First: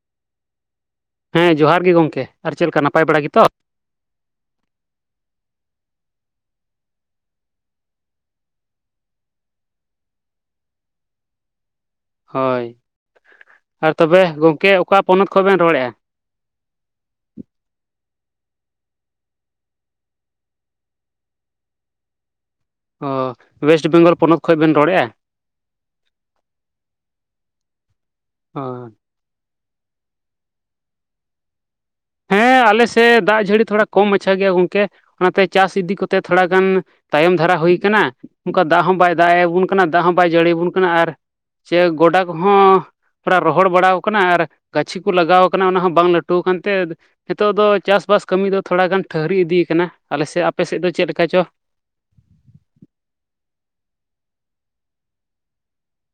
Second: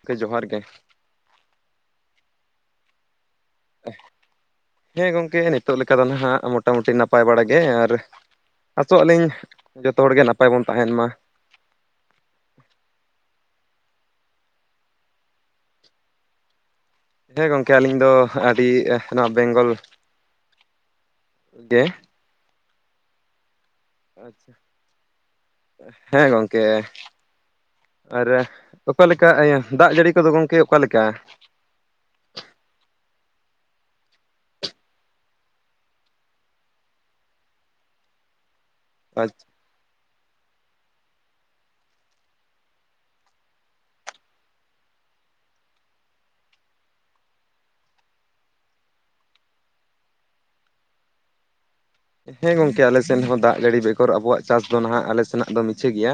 ᱜᱚᱝᱠᱮ ᱡᱚᱦᱟᱨ ᱜᱮ, ᱦᱮᱸ ᱡᱚᱦᱟᱨ ᱜᱮ ᱜᱚᱝᱠᱮ ᱟᱨ ᱪᱮᱫ ᱞᱮᱠᱟ ᱱᱟᱯᱟᱭ ᱵᱟᱲᱟ ᱜᱮᱛᱚ? ᱦᱮᱸ ᱜᱚᱝᱠᱮ ᱱᱤᱛᱚᱜ ᱞᱮᱠᱟ ᱫᱚ ᱱᱟᱦᱟᱸᱜ ᱢᱳᱴᱟᱢᱩᱴᱤ ᱱᱟᱯᱟᱭ ᱵᱟᱲᱟ ᱜᱮ ᱟᱨ, ᱟᱥᱚᱜ ᱟᱹᱞᱤᱧ ᱡᱚᱛᱚ ᱦᱚᱲᱜᱮ ᱱᱟᱯᱟᱭ ᱵᱚᱱ ᱛᱟᱦᱮᱸᱱ ᱢᱟ᱾ ᱦᱳᱭ ᱟᱨ ᱛᱚᱵᱮ ᱜᱚᱝᱠᱮ ᱚᱠᱟ ᱯᱚᱱᱚᱛ ᱠᱷᱚᱱ ᱵᱮᱱ ᱨᱚᱲᱮᱜᱼᱟ? ᱦᱮᱸ ᱜᱚᱝᱠᱮ ᱟᱹᱞᱤᱧ ᱫᱚ ᱟᱹᱰᱤ ᱱᱚᱣᱟ ᱵᱮᱝᱜᱚᱞ ᱜᱮ ᱚ ᱳᱭᱮᱥᱴ ᱵᱮᱝᱜᱚᱞ ᱯᱚᱱᱚᱛ ᱟᱪᱪᱷᱟ ᱠᱷᱚᱡ ᱵᱮᱱ ᱨᱚᱲᱮᱜᱼᱟ ᱦᱮᱸ ᱜᱚᱝᱠᱮ, ᱟᱨᱮ ᱚ ᱚᱠᱟᱞᱮᱠᱟ ᱤᱭᱟᱹ ᱫᱟᱜᱽ ᱡᱟᱹᱲᱤ ᱠᱚᱫᱚ ᱜᱚᱝᱠᱮ ᱚᱠᱟᱞᱮᱠᱟ? ᱦᱮᱸ ᱟᱞᱮᱥᱮᱜ ᱫᱟᱜᱽ ᱡᱟᱹᱲᱤ ᱛᱷᱚᱲᱟ ᱠᱚᱢ ᱢᱟᱪᱷᱟ ᱜᱮᱭᱟ ᱜᱚᱝᱠᱮ᱾ ᱚᱱᱟᱛᱮ ᱪᱟᱥ ᱤᱫᱤ ᱠᱚᱛᱮ ᱛᱷᱳᱲᱟ ᱜᱟᱱ ᱛᱟᱭᱚᱢ ᱫᱷᱟᱨᱟ ᱦᱩᱭ ᱠᱟᱱᱟ ᱚᱱᱠᱟ ᱫᱟᱜᱽ ᱦᱚᱸ ᱵᱟᱭ ᱫᱟᱜᱽ ᱮ ᱟᱪᱪᱷᱟ ᱟᱵᱚᱱ ᱠᱟᱱᱟ ᱫᱟᱜᱽ ᱦᱚᱸ ᱵᱟᱭ ᱡᱟᱹᱲᱤᱭᱟᱵᱚᱱ ᱠᱟᱱᱟ ᱟᱨ ᱥᱮ ᱜᱚᱰᱟ ᱠᱚᱦᱚᱸ, ᱯᱟᱲᱟᱜ ᱨᱚᱦᱚᱲ ᱵᱟᱲᱟᱣ ᱠᱟᱱᱟ ᱟᱨ ᱜᱟᱹᱪᱷᱤ ᱠᱚ ᱞᱟᱜᱟᱣ ᱟᱠᱟᱱᱟ ᱚᱱᱟ ᱦᱚᱸ ᱵᱟᱝ ᱞᱟᱹᱴᱩ ᱟᱠᱟᱱᱛᱮ ᱱᱤᱛᱚᱜ ᱫᱚ ᱪᱟᱥᱵᱟᱥ ᱠᱟᱹᱢᱤ ᱫᱚ ᱛᱷᱳᱲᱟ ᱜᱟᱱ ᱴᱷᱟᱹᱨᱤ ᱤᱫᱤᱭ ᱟᱠᱟᱱᱟ ᱟᱞᱮᱥᱮᱜ ᱟᱯᱮᱥᱮᱜ ᱫᱚ ᱪᱮᱫ ᱞᱮᱠᱟ ᱪᱚ? ᱦᱮᱸ ᱜᱚᱝᱠᱮ ᱟᱞᱮ ᱥᱮᱱ ᱦᱚᱸ ᱫᱟᱜᱽ ᱡᱟᱹᱲᱤ ᱵᱮᱜᱚᱨ ᱟᱵᱚᱣᱟᱜ ᱪᱟᱥ ᱫᱚ ᱱᱟᱦᱟᱸᱜ ᱟᱞᱮ ᱥᱮᱱᱟᱜ ᱫᱚ ᱢᱤᱪᱷᱟᱹ ᱜᱮᱭᱟ᱾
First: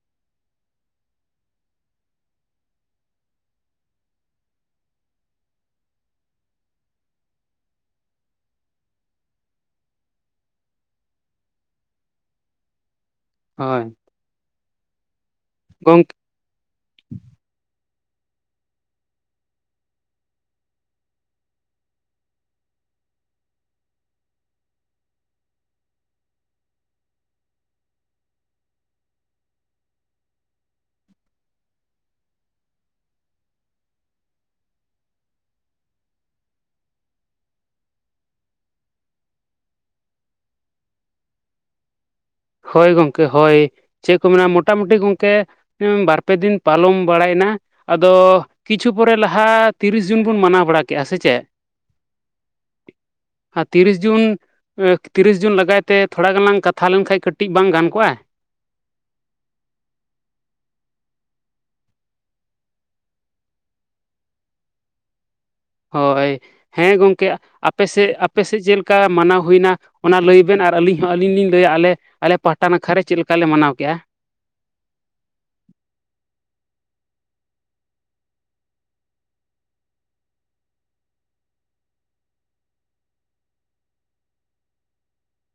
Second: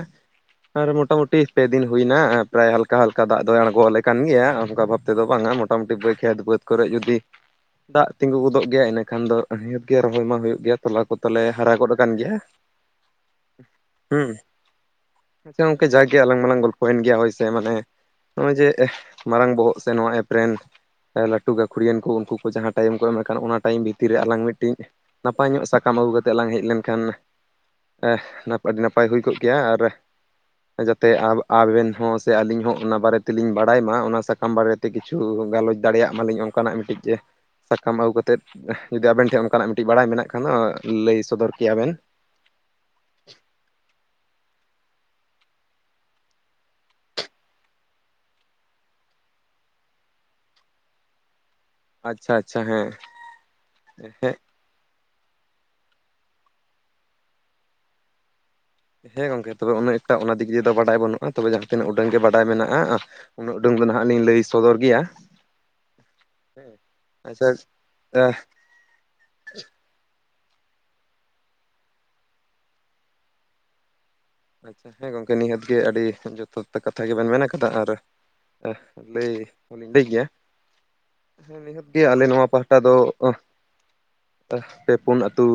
ᱟᱨ ᱢᱳᱴᱟᱢᱩᱴᱤ ᱯᱮ ᱫᱤᱱ ᱦᱩᱭᱱᱟ ᱯᱨᱟᱭ ᱦᱟᱞᱠᱟ ᱦᱟᱞᱠᱟ ᱫᱟᱜᱽ ᱫᱚᱭ ᱟᱬᱜᱚᱣᱟᱞᱮ ᱠᱟᱱ ᱜᱮᱭᱟ ᱚᱱᱠᱟ ᱵᱷᱟᱵᱽ ᱛᱮ ᱫᱚ ᱵᱟᱝᱟ, ᱢᱳᱴᱟᱼᱢᱩᱴᱤ ᱵᱟᱹᱭ ᱠᱷᱮᱛ ᱵᱟᱹᱫᱽ ᱠᱚᱨᱮ ᱡᱩᱫᱤ ᱫᱟᱜᱽ ᱛᱤᱸᱜᱩ ᱜᱚᱫᱚᱜ ᱜᱮᱭᱟ ᱤᱱᱟᱹᱠᱷᱟᱱ ᱫᱚ ᱱᱤᱦᱟᱹᱛ ᱜᱮ ᱨᱚᱦᱚᱭ ᱢᱟ ᱦᱩᱭᱩᱜ ᱜᱮᱭᱟ᱾ ᱛᱚᱞᱟ ᱠᱚᱛᱟᱞᱮ ᱦᱟᱨᱟ ᱜᱚᱫ ᱟᱠᱟᱱ ᱜᱮᱭᱟ ᱦᱳᱭ ᱦᱮᱸ ᱟᱪᱪᱷᱟ ᱜᱚᱝᱠᱮ ᱜᱚᱝ ᱡᱟᱜᱮ ᱟᱞᱟᱝ ᱢᱟᱞᱟᱝ ᱜᱚᱞᱯ ᱯᱚᱭᱮᱱ ᱜᱮᱭᱟ ᱦᱟᱳᱭᱥᱮ ᱢᱟᱱᱮ ᱱᱚᱜᱼᱚᱭ ᱡᱮ ᱢᱟᱨᱟᱝ ᱵᱚᱦᱚᱜ ᱥᱮ ᱱᱚᱣᱟ ᱮᱯ ᱨᱮᱱ, ᱞᱟᱹᱴᱩ ᱜᱟᱹᱠᱷᱩᱲᱤᱭᱟᱹᱱ ᱠᱚ ᱩᱱᱠᱩ ᱠᱚ ᱡᱟᱦᱟᱸ ᱴᱟᱭᱤᱢ ᱠᱚ ᱮᱢ ᱠᱟᱱ ᱚᱱᱟ ᱴᱟᱭᱤᱢ ᱵᱷᱤᱛᱤᱨ ᱨᱮ ᱟᱞᱟᱝ ᱢᱤᱫᱴᱤᱡ ᱱᱟᱯᱟᱭ ᱧᱚᱜ ᱥᱟ ᱛᱟᱢ ᱟᱹᱜᱩ ᱠᱟᱛᱮᱜ ᱞᱟᱝ ᱦᱮᱡ ᱞᱮᱱᱠᱷᱟᱱ ᱟᱹᱰᱤ ᱱᱟᱯᱟᱭ ᱦᱩᱭ ᱠᱚᱜ ᱠᱮᱭᱟ ᱟᱨ ᱡᱟᱛᱮ ᱟᱵᱮᱼᱟᱵᱮᱱ ᱦᱚᱸ ᱥᱮ ᱟᱞᱤᱧ ᱦᱚᱸ ᱚᱱᱟ ᱵᱟᱨᱮ ᱛᱮᱞᱤᱧ ᱵᱟᱲᱟᱭ ᱢᱟ ᱚᱱᱟ ᱥᱟᱠᱟᱢ ᱵᱟᱨᱮ ᱛᱮ ᱠᱤᱪᱷᱩ ᱜᱟᱞᱚᱪ ᱫᱟᱲᱮᱭᱟᱜ ᱢᱟᱞᱤᱧ ᱚᱱᱠᱟᱱᱟᱜ ᱢᱤᱫᱴᱤᱡ ᱡᱮ ᱥᱟᱠᱟᱢ ᱟᱹᱜᱩ ᱠᱟᱛᱮᱫ ᱡᱩᱫᱤ ᱟᱵᱮᱱ ᱴᱷᱮᱱ ᱚᱱᱠᱟᱱᱟᱜ ᱢᱤᱫᱴᱤᱡ ᱵᱟᱲᱟᱭ ᱢᱮᱱᱟᱜ ᱠᱷᱟᱱ ᱫᱚ ᱞᱟᱹᱭ ᱥᱚᱫᱚᱨ ᱠᱮᱭᱟ ᱵᱮᱱ᱾ ᱦᱳᱭ ᱜᱚᱝᱠᱮ ᱦᱳᱭ ᱪᱮᱫ ᱠᱚ ᱢᱮᱱᱟ ᱢᱳᱴᱟᱢᱩᱴᱤ ᱜᱚᱝᱠᱮ ᱵᱟᱨᱼᱯᱮ ᱫᱤᱱ ᱯᱟᱞᱚᱢ ᱵᱟᱲᱟᱭᱮᱱᱟ ᱟᱫᱚ ᱠᱤᱪᱷᱩ ᱯᱚᱨᱮ ᱞᱟᱦᱟ ᱛᱤᱨᱤᱥ ᱡᱩᱱ ᱵᱚᱱ ᱢᱟᱱᱟᱣ ᱵᱟᱲᱟ ᱠᱮᱜᱼᱟ ᱥᱮ ᱪᱮᱫ ᱟᱪᱪᱷᱟ ᱟᱪᱪᱷᱟ ᱦᱮᱸ ᱟᱨ ᱛᱤᱨᱤᱥ ᱡᱩᱱ, ᱛᱤᱨᱤᱥ ᱡᱩᱱ ᱞᱟᱜᱟᱭ ᱛᱮ ᱛᱷᱳᱲᱟ ᱜᱟᱱ ᱞᱟᱝ ᱠᱟᱛᱷᱟ ᱞᱮᱱᱠᱟᱱ ᱠᱟᱹᱴᱤᱜ ᱵᱟᱝ ᱜᱟᱱ ᱠᱚᱜᱼᱟ? ᱦᱮᱸ ᱜᱚᱝᱠᱮ ᱛᱚᱵᱮ ᱩᱱᱟᱹᱜ ᱮᱠᱴᱟ ᱚᱱᱟ ᱫᱤᱠᱭᱮ ᱫᱚ ᱵᱟᱰᱟᱭ ᱵᱟᱹᱱᱩᱜᱼᱟ ᱛᱚᱵᱮ ᱡᱟᱦᱟᱸ ᱛᱤᱱᱟᱹᱜ ᱩᱰᱟᱹᱝ ᱜᱮ ᱵᱟᱰᱟᱭ ᱢᱮᱱᱟᱜᱼᱟ᱾ ᱩᱱᱟᱹᱜ ᱩᱰᱟᱹᱝ ᱫᱚ ᱱᱟᱦᱟᱸᱜ ᱞᱤᱧ ᱞᱟᱹᱭ ᱥᱚᱫᱚᱨ ᱜᱮᱭᱟ᱾ ᱦᱳᱭ ᱦᱮᱸ ᱜᱚᱝᱠᱮ ᱟᱪᱪᱷᱟ ᱟᱯᱮ ᱥᱮᱫ ᱟᱯᱮ ᱥᱮᱫ ᱪᱮᱫ ᱞᱮᱠᱟ ᱢᱟᱱᱟᱣ ᱦᱩᱭᱱᱟ? ᱚᱱᱟ ᱞᱟᱹᱭ ᱵᱮᱱ ᱟᱨ ᱟᱹᱞᱤᱧ ᱦᱚᱸ ᱟᱹᱞᱤᱧ ᱞᱤᱧ ᱞᱟᱹᱭᱟ ᱟᱞᱮ ᱟᱞᱮ ᱯᱟᱦᱟᱴᱟ ᱱᱟᱠᱷᱟ ᱨᱮ ᱪᱮᱫ ᱞᱮᱠᱟ ᱞᱮ ᱢᱟᱱᱟᱣ ᱠᱮᱜᱼᱟ᱾ ᱟᱪᱪᱷᱟ ᱦᱮᱸ ᱜᱚᱝᱠᱮ ᱱᱤᱦᱟᱹᱛ ᱜᱮ ᱟᱹᱰᱤ ᱡᱚᱛᱷᱟᱛ ᱠᱟᱛᱷᱟ ᱜᱮᱵᱮᱱ ᱢᱮᱱ ᱟᱠᱟᱫᱟ ᱟᱨ᱾ ᱞᱟᱹᱭ ᱦᱚᱸ ᱞᱤᱧ ᱞᱟᱹᱭ ᱜᱮᱭᱟ ᱮ ᱱᱤᱦᱟᱹᱛ ᱜᱮ ᱟᱞᱮ ᱱᱚᱣᱟ ᱯᱟᱦᱴᱟ ᱫᱚ ᱾ ᱯᱮ ᱯᱩᱱ ᱟᱹᱛᱩ